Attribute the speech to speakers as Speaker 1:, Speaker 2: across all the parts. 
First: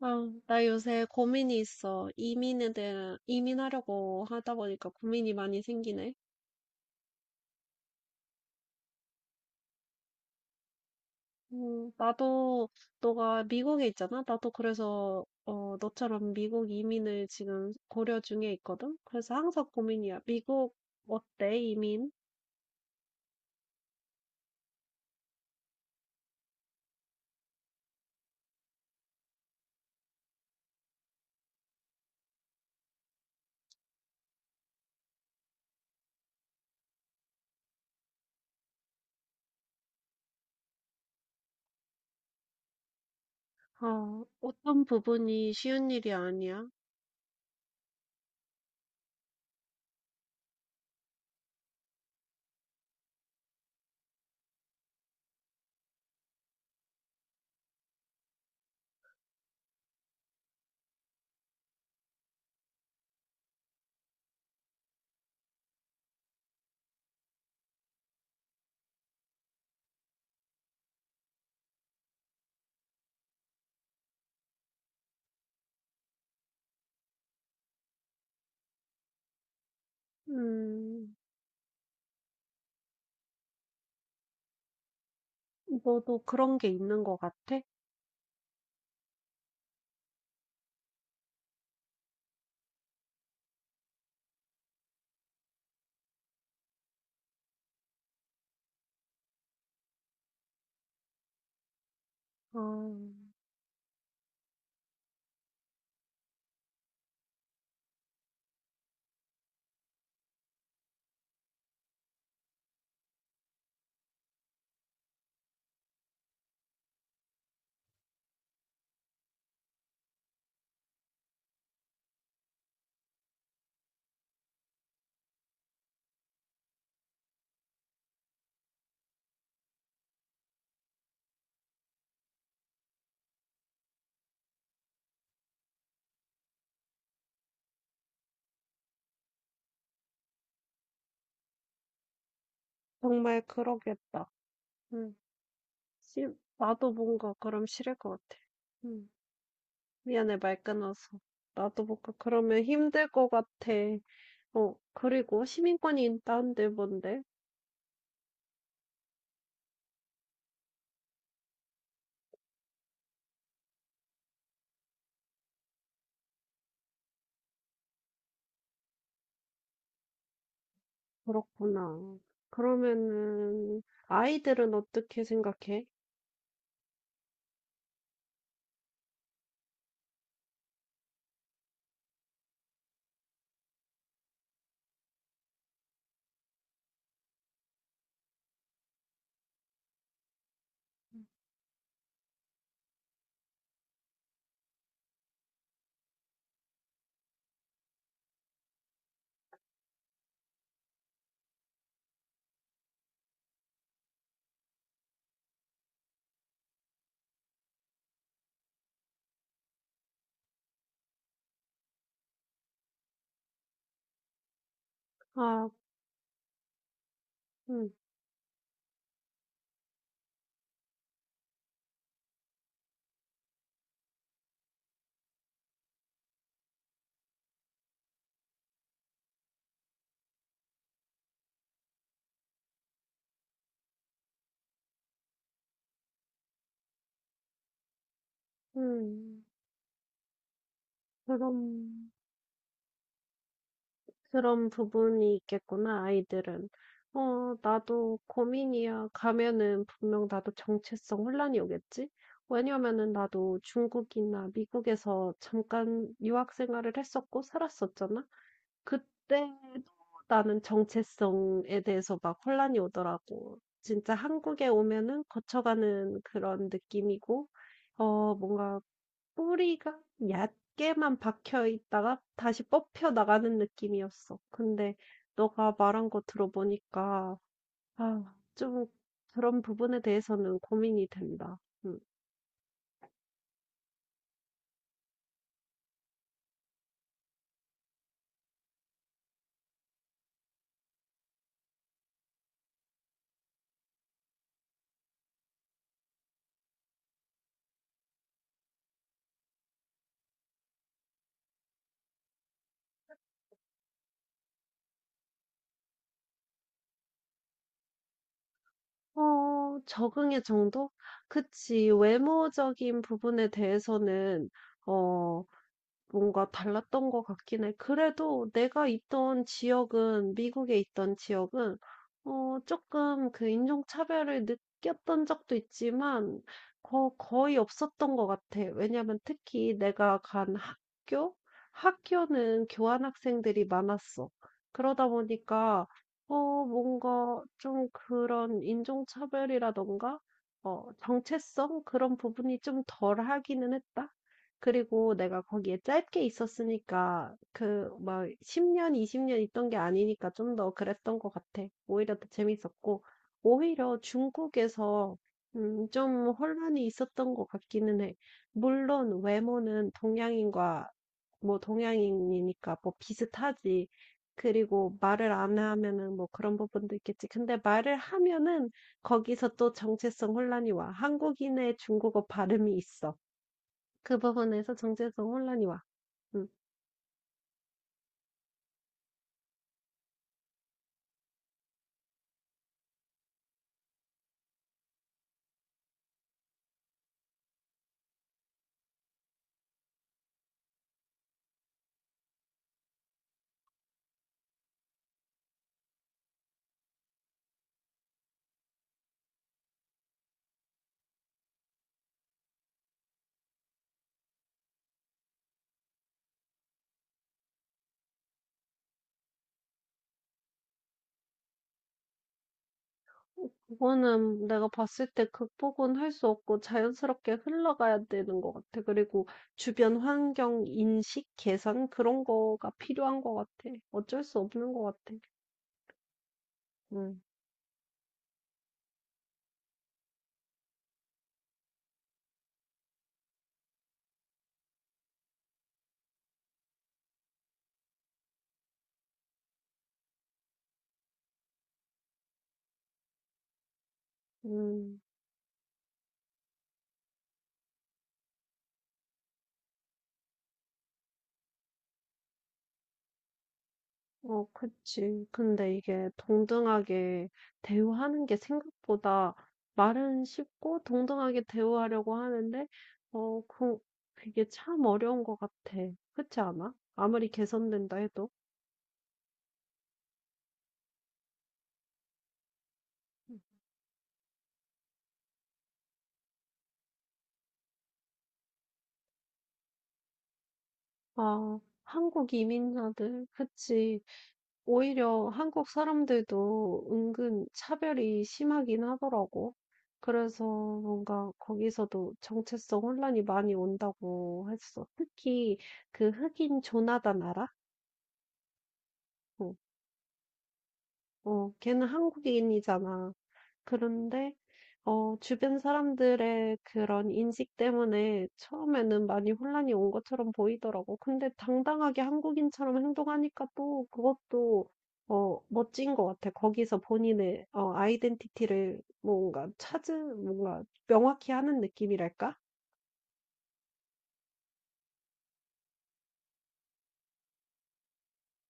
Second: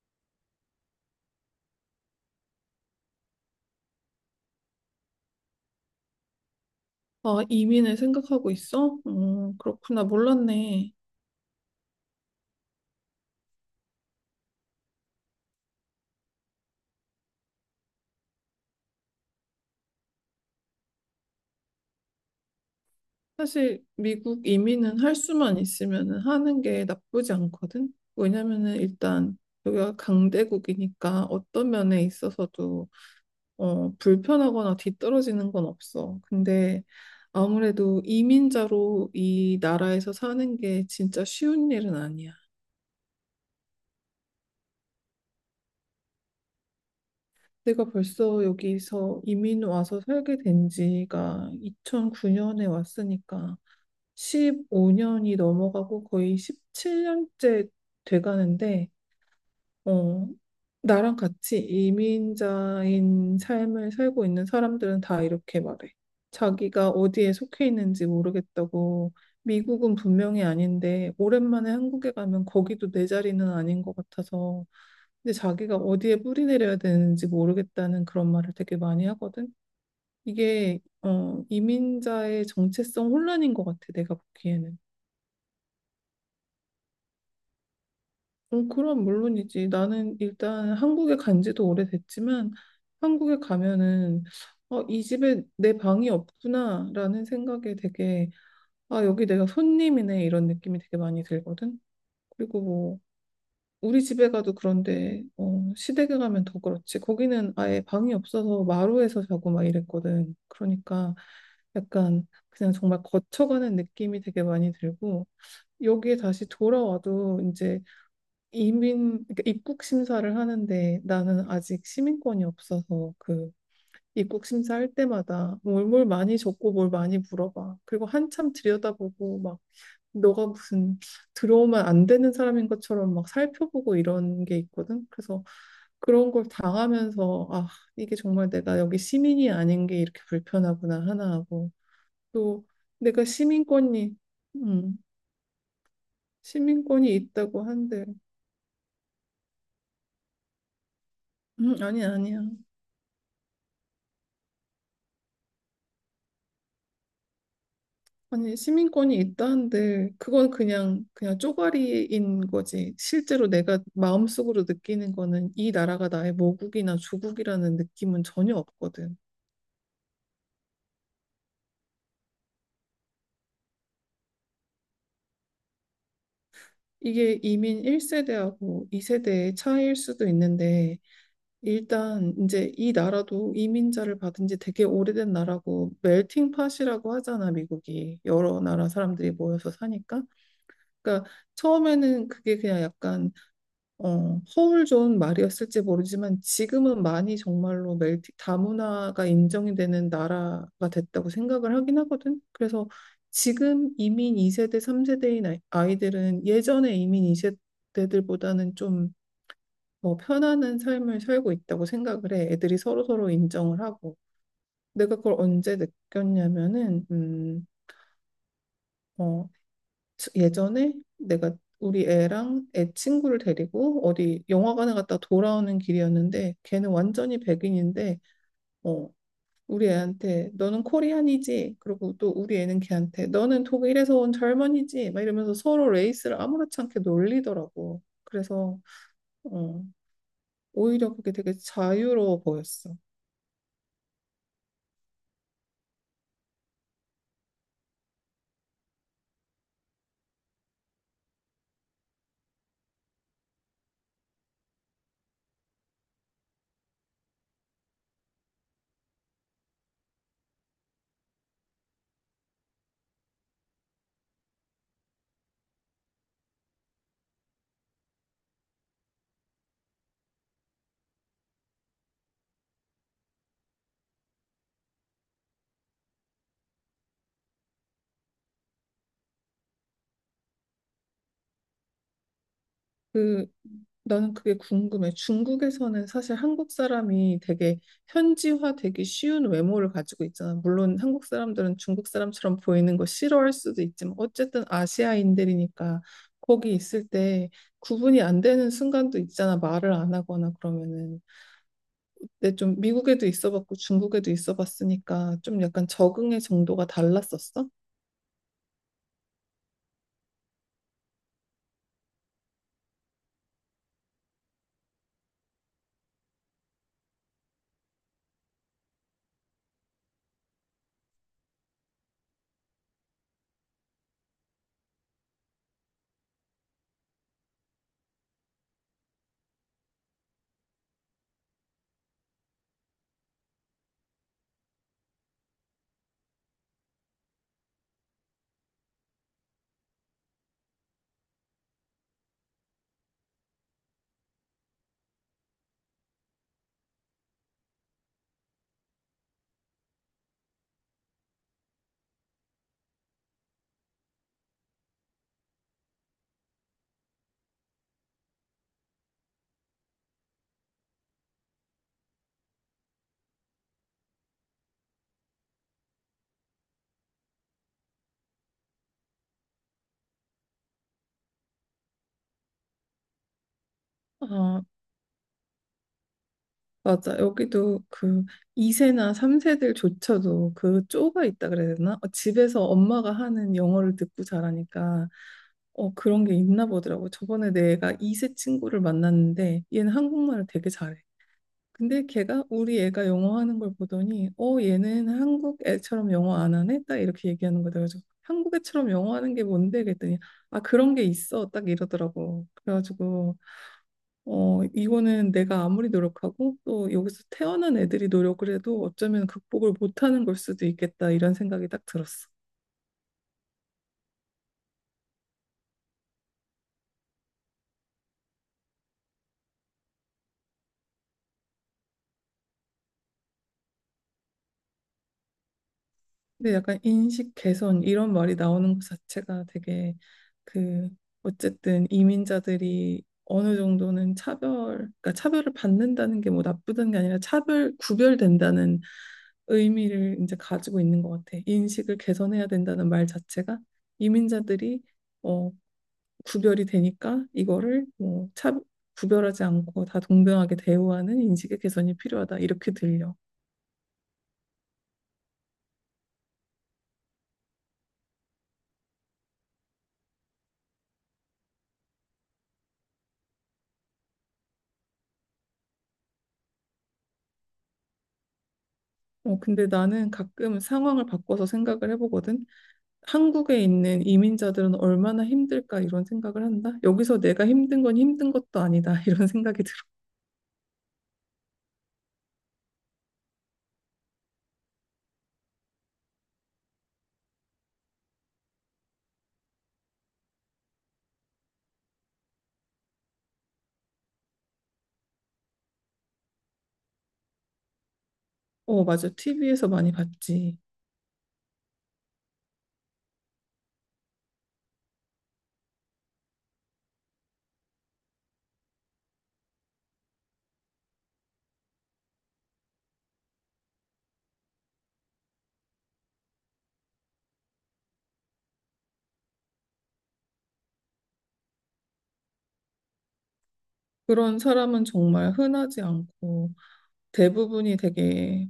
Speaker 1: 아, 나 요새 고민이 있어. 이민에 대한, 이민하려고 하다 보니까 고민이 많이 생기네.
Speaker 2: 아, 이민을 생각하고 있어? 그렇구나. 몰랐네.
Speaker 1: 나도, 너가 미국에 있잖아? 나도 그래서, 어, 너처럼 미국 이민을 지금 고려 중에 있거든? 그래서 항상 고민이야. 미국, 어때, 이민?
Speaker 2: 사실 미국 이민은 할 수만 있으면은 하는 게 나쁘지 않거든. 왜냐면은 일단 여기가 강대국이니까 어떤 면에 있어서도 불편하거나 뒤떨어지는 건 없어. 근데 아무래도 이민자로 이 나라에서 사는 게 진짜 쉬운 일은 아니야.
Speaker 1: 어, 어떤 부분이 쉬운 일이 아니야?
Speaker 2: 내가 벌써 여기서 이민 와서 살게 된 지가 2009년에 왔으니까 15년이 넘어가고 거의 17년째 돼가는데, 어, 나랑 같이 이민자인 삶을 살고 있는 사람들은 다 이렇게 말해. 자기가 어디에 속해 있는지 모르겠다고. 미국은 분명히 아닌데, 오랜만에 한국에 가면 거기도 내 자리는 아닌 것 같아서, 근데 자기가 어디에 뿌리 내려야 되는지 모르겠다는 그런 말을 되게 많이 하거든. 이게,
Speaker 1: 음,
Speaker 2: 어, 이민자의 정체성 혼란인 것 같아, 내가 보기에는.
Speaker 1: 너도 그런 게 있는 것 같아?
Speaker 2: 그럼 물론이지. 나는 일단 한국에 간 지도 오래됐지만 한국에 가면은 이 집에 내 방이 없구나라는 생각에 되게 아, 여기 내가 손님이네 이런 느낌이 되게 많이 들거든. 그리고
Speaker 1: 어,
Speaker 2: 뭐 우리 집에 가도 그런데 시댁에 가면 더 그렇지. 거기는 아예 방이 없어서 마루에서 자고 막 이랬거든. 그러니까 약간 그냥 정말 거쳐가는 느낌이 되게 많이 들고 여기에 다시 돌아와도 이제 이민, 그러니까 입국 심사를 하는데 나는 아직 시민권이 없어서 그 입국 심사할 때마다 뭘 많이 적고 뭘 많이 물어봐. 그리고 한참 들여다보고 막 너가 무슨 들어오면 안 되는 사람인 것처럼 막 살펴보고 이런 게 있거든. 그래서 그런 걸 당하면서 아, 이게 정말 내가 여기 시민이 아닌 게 이렇게 불편하구나 하나 하고 또 내가
Speaker 1: 정말 그러겠다.
Speaker 2: 음,
Speaker 1: 음, 시- 나도
Speaker 2: 시민권이
Speaker 1: 뭔가
Speaker 2: 있다고
Speaker 1: 그럼 싫을
Speaker 2: 한들
Speaker 1: 것 같아. 음. 미안해, 말 끊어서. 나도 못
Speaker 2: 아니,
Speaker 1: 가.
Speaker 2: 아니야.
Speaker 1: 그러면 힘들 것 같아. 어, 그리고 시민권이 있다는데 뭔데?
Speaker 2: 아니, 시민권이 있다는데, 그건 그냥 쪼가리인 거지. 실제로 내가 마음속으로 느끼는 거는 이 나라가 나의 모국이나 조국이라는 느낌은 전혀 없거든.
Speaker 1: 그렇구나. 그러면은, 아이들은 어떻게 생각해?
Speaker 2: 이게 이민 1세대하고 2세대의 차이일 수도 있는데, 일단 이제 이 나라도 이민자를 받은 지 되게 오래된 나라고, 멜팅 팟이라고 하잖아, 미국이. 여러 나라 사람들이 모여서 사니까. 그러니까 처음에는 그게 그냥 약간 허울 좋은 말이었을지 모르지만 지금은 많이 정말로 멜티 다문화가 인정이 되는 나라가 됐다고 생각을 하긴 하거든. 그래서 지금 이민 2세대, 3세대인 아이들은 예전에 이민 2세대들보다는 좀 뭐 편안한 삶을 살고 있다고 생각을 해. 애들이 서로서로 인정을 하고. 내가 그걸
Speaker 1: 아,
Speaker 2: 언제 느꼈냐면은,
Speaker 1: 음,
Speaker 2: 어, 예전에 내가 우리 애랑 애 친구를 데리고 어디 영화관에 갔다 돌아오는 길이었는데 걔는 완전히 백인인데 어 우리 애한테 너는 코리안이지. 그리고 또 우리 애는 걔한테 너는 독일에서 온 젊은이지 막 이러면서 서로 레이스를 아무렇지 않게 놀리더라고. 그래서
Speaker 1: 음,
Speaker 2: 어 오히려 그게 되게
Speaker 1: 그런,
Speaker 2: 자유로워 보였어.
Speaker 1: 그런 부분이 있겠구나, 아이들은. 어, 나도 고민이야. 가면은 분명 나도 정체성 혼란이 오겠지? 왜냐면은 나도 중국이나 미국에서 잠깐 유학 생활을 했었고 살았었잖아. 그때도 나는 정체성에 대해서 막 혼란이 오더라고. 진짜 한국에 오면은 거쳐가는 그런 느낌이고, 어, 뭔가 뿌리가 얕게만 박혀 있다가 다시 뽑혀 나가는 느낌이었어. 근데 너가 말한 거 들어보니까, 아, 좀 그런 부분에 대해서는 고민이 된다. 음.
Speaker 2: 그 나는 그게 궁금해. 중국에서는 사실 한국 사람이 되게 현지화 되기 쉬운 외모를 가지고 있잖아. 물론 한국 사람들은 중국 사람처럼 보이는 거 싫어할 수도 있지만 어쨌든 아시아인들이니까 거기 있을 때 구분이 안 되는 순간도 있잖아. 말을 안 하거나 그러면은. 근데 좀 미국에도 있어 봤고 중국에도 있어 봤으니까 좀 약간 적응의 정도가 달랐었어?
Speaker 1: 어, 적응의 정도? 그치. 외모적인 부분에 대해서는, 어, 뭔가 달랐던 것 같긴 해. 그래도 내가 있던 지역은 미국에 있던 지역은 어 조금 그 인종차별을 느꼈던 적도 있지만 거 거의 없었던 것 같아. 왜냐면 특히 내가 간 학교? 학교는 교환 학생들이 많았어. 그러다 보니까 어 뭔가 좀 그런 인종차별이라든가 어 정체성 그런 부분이 좀 덜하기는 했다. 그리고 내가 거기에 짧게 있었으니까 그 막 10년, 20년 있던 게 아니니까 좀 더 그랬던 것 같아. 오히려 더 재밌었고, 오히려 중국에서 좀 혼란이 있었던 것 같기는 해. 물론 외모는 동양인과 뭐 동양인이니까 뭐 비슷하지. 그리고 말을 안 하면은 뭐 그런 부분도 있겠지. 근데 말을 하면은 거기서 또 정체성 혼란이 와. 한국인의 중국어 발음이 있어. 그
Speaker 2: 아,
Speaker 1: 부분에서 정체성 혼란이 와. 음.
Speaker 2: 맞아. 여기도 그 2세나 3세들조차도 그 쪼가 있다 그래야 되나? 집에서 엄마가 하는 영어를 듣고 자라니까 그런 게 있나 보더라고. 저번에 내가 2세 친구를 만났는데 얘는 한국말을 되게 잘해. 근데 걔가 우리 애가 영어 하는 걸 보더니 얘는 한국 애처럼 영어 안 하네? 딱 이렇게 얘기하는 거다. 그래서 한국 애처럼 영어 하는 게 뭔데? 그랬더니 아, 그런 게 있어. 딱 이러더라고. 그래가지고 이거는 내가 아무리 노력하고 또 여기서 태어난 애들이 노력을 해도 어쩌면 극복을 못하는 걸 수도 있겠다 이런 생각이 딱 들었어.
Speaker 1: 그거는 내가 봤을 때 극복은 할 수 없고 자연스럽게 흘러가야 되는 것 같아. 그리고 주변 환경 인식 개선 그런 거가 필요한 것 같아. 어쩔 수 없는 것 같아.
Speaker 2: 근데 약간
Speaker 1: 음.
Speaker 2: 인식 개선 이런 말이 나오는 것 자체가 되게 그 어쨌든 이민자들이 어느 정도는 차별, 그러니까 차별을 받는다는 게 뭐 나쁘다는 게 아니라 차별, 구별된다는 의미를 이제 가지고 있는 것 같아. 인식을 개선해야 된다는 말 자체가 이민자들이
Speaker 1: 음.
Speaker 2: 어, 구별이 되니까 이거를 뭐 구별하지 않고 다 동등하게 대우하는 인식의 개선이 필요하다. 이렇게 들려.
Speaker 1: 어, 그치. 근데 이게 동등하게 대우하는 게 생각보다 말은 쉽고 동등하게 대우하려고 하는데, 어, 그, 그게 참 어려운 것 같아. 그렇지 않아? 아무리 개선된다 해도.
Speaker 2: 근데 나는 가끔 상황을 바꿔서 생각을 해보거든. 한국에 있는 이민자들은 얼마나 힘들까 이런 생각을 한다. 여기서 내가 힘든 건 힘든 것도 아니다. 이런 생각이 들어.
Speaker 1: 아, 한국 이민자들, 그치. 오히려 한국 사람들도 은근 차별이 심하긴 하더라고. 그래서 뭔가 거기서도 정체성 혼란이 많이 온다고 했어. 특히 그 흑인 조나단 알아?
Speaker 2: 어, 맞아.
Speaker 1: 어,
Speaker 2: TV에서 많이 봤지.
Speaker 1: 어, 걔는 한국인이잖아. 그런데 어 주변 사람들의 그런 인식 때문에 처음에는 많이 혼란이 온 것처럼 보이더라고. 근데 당당하게 한국인처럼 행동하니까 또 그것도 어 멋진 것 같아. 거기서 본인의 어 아이덴티티를 뭔가 찾은 뭔가 명확히 하는 느낌이랄까?
Speaker 2: 그런 사람은 정말 흔하지 않고 대부분이 되게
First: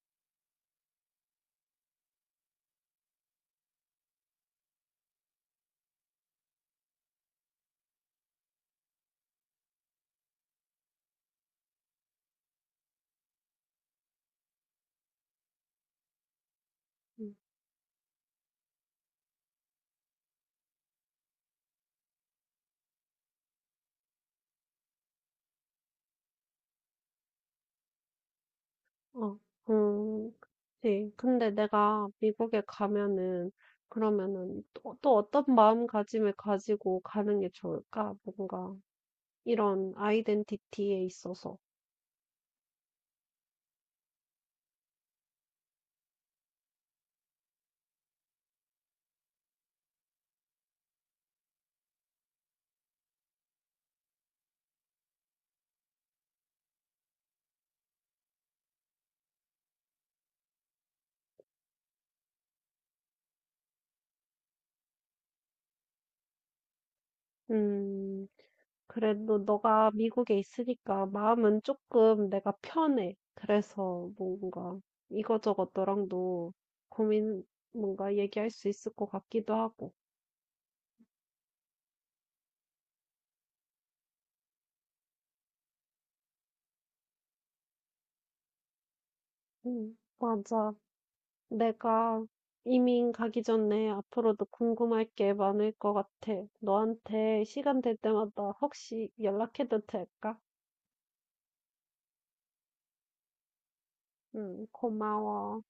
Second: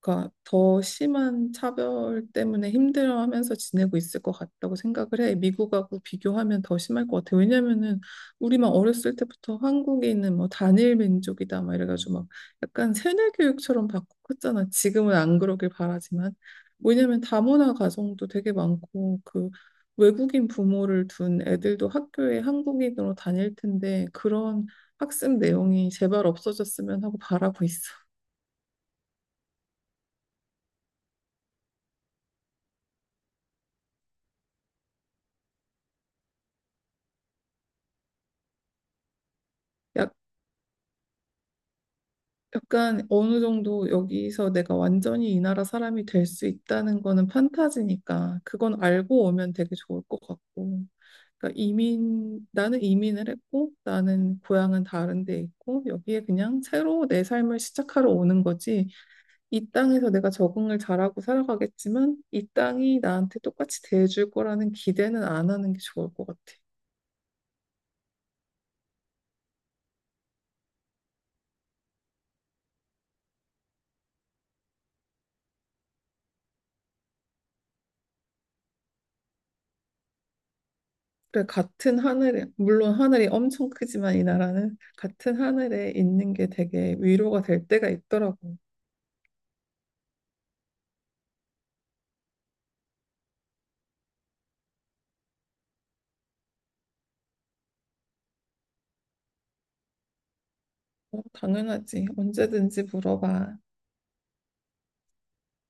Speaker 2: 그러니까 더 심한 차별 때문에 힘들어하면서 지내고 있을 것 같다고 생각을 해. 미국하고 비교하면 더 심할 것 같아. 왜냐면은 우리만 어렸을 때부터 한국에 있는 뭐 단일 민족이다 막 이래가지고 막 약간 세뇌 교육처럼 받고 컸잖아. 지금은 안 그러길 바라지만. 왜냐면
Speaker 1: 음.
Speaker 2: 다문화 가정도 되게 많고 그 외국인 부모를 둔 애들도 학교에 한국인으로 다닐 텐데 그런 학습 내용이 제발 없어졌으면 하고 바라고 있어.
Speaker 1: 어. 음. 네. 근데 내가 미국에 가면은 그러면은 또, 또 어떤 마음가짐을 가지고 가는 게 좋을까? 뭔가 이런 아이덴티티에 있어서.
Speaker 2: 약간 어느 정도 여기서 내가 완전히 이 나라 사람이 될 수 있다는 거는 판타지니까 그건 알고 오면 되게 좋을 것 같고. 그러니까 이민, 나는 이민을 했고 나는 고향은 다른 데 있고 여기에 그냥 새로 내 삶을 시작하러 오는 거지. 이 땅에서 내가 적응을 잘하고 살아가겠지만 이 땅이 나한테 똑같이 대해줄 거라는 기대는 안 하는 게 좋을 것 같아.
Speaker 1: 음, 그래도 너가 미국에 있으니까 마음은 조금 내가 편해. 그래서 뭔가 이거저것 너랑도 고민 뭔가 얘기할 수 있을 것 같기도 하고.
Speaker 2: 그래, 같은 하늘에, 물론 하늘이 엄청 크지만 이 나라는 같은 하늘에 있는 게 되게 위로가 될 때가 있더라고.
Speaker 1: 맞아. 내가 이민 가기 전에 앞으로도 궁금할 게 많을 것 같아. 너한테 시간 될 때마다 혹시 연락해도 될까?
Speaker 2: 어, 당연하지. 언제든지 물어봐.
Speaker 1: 고마워.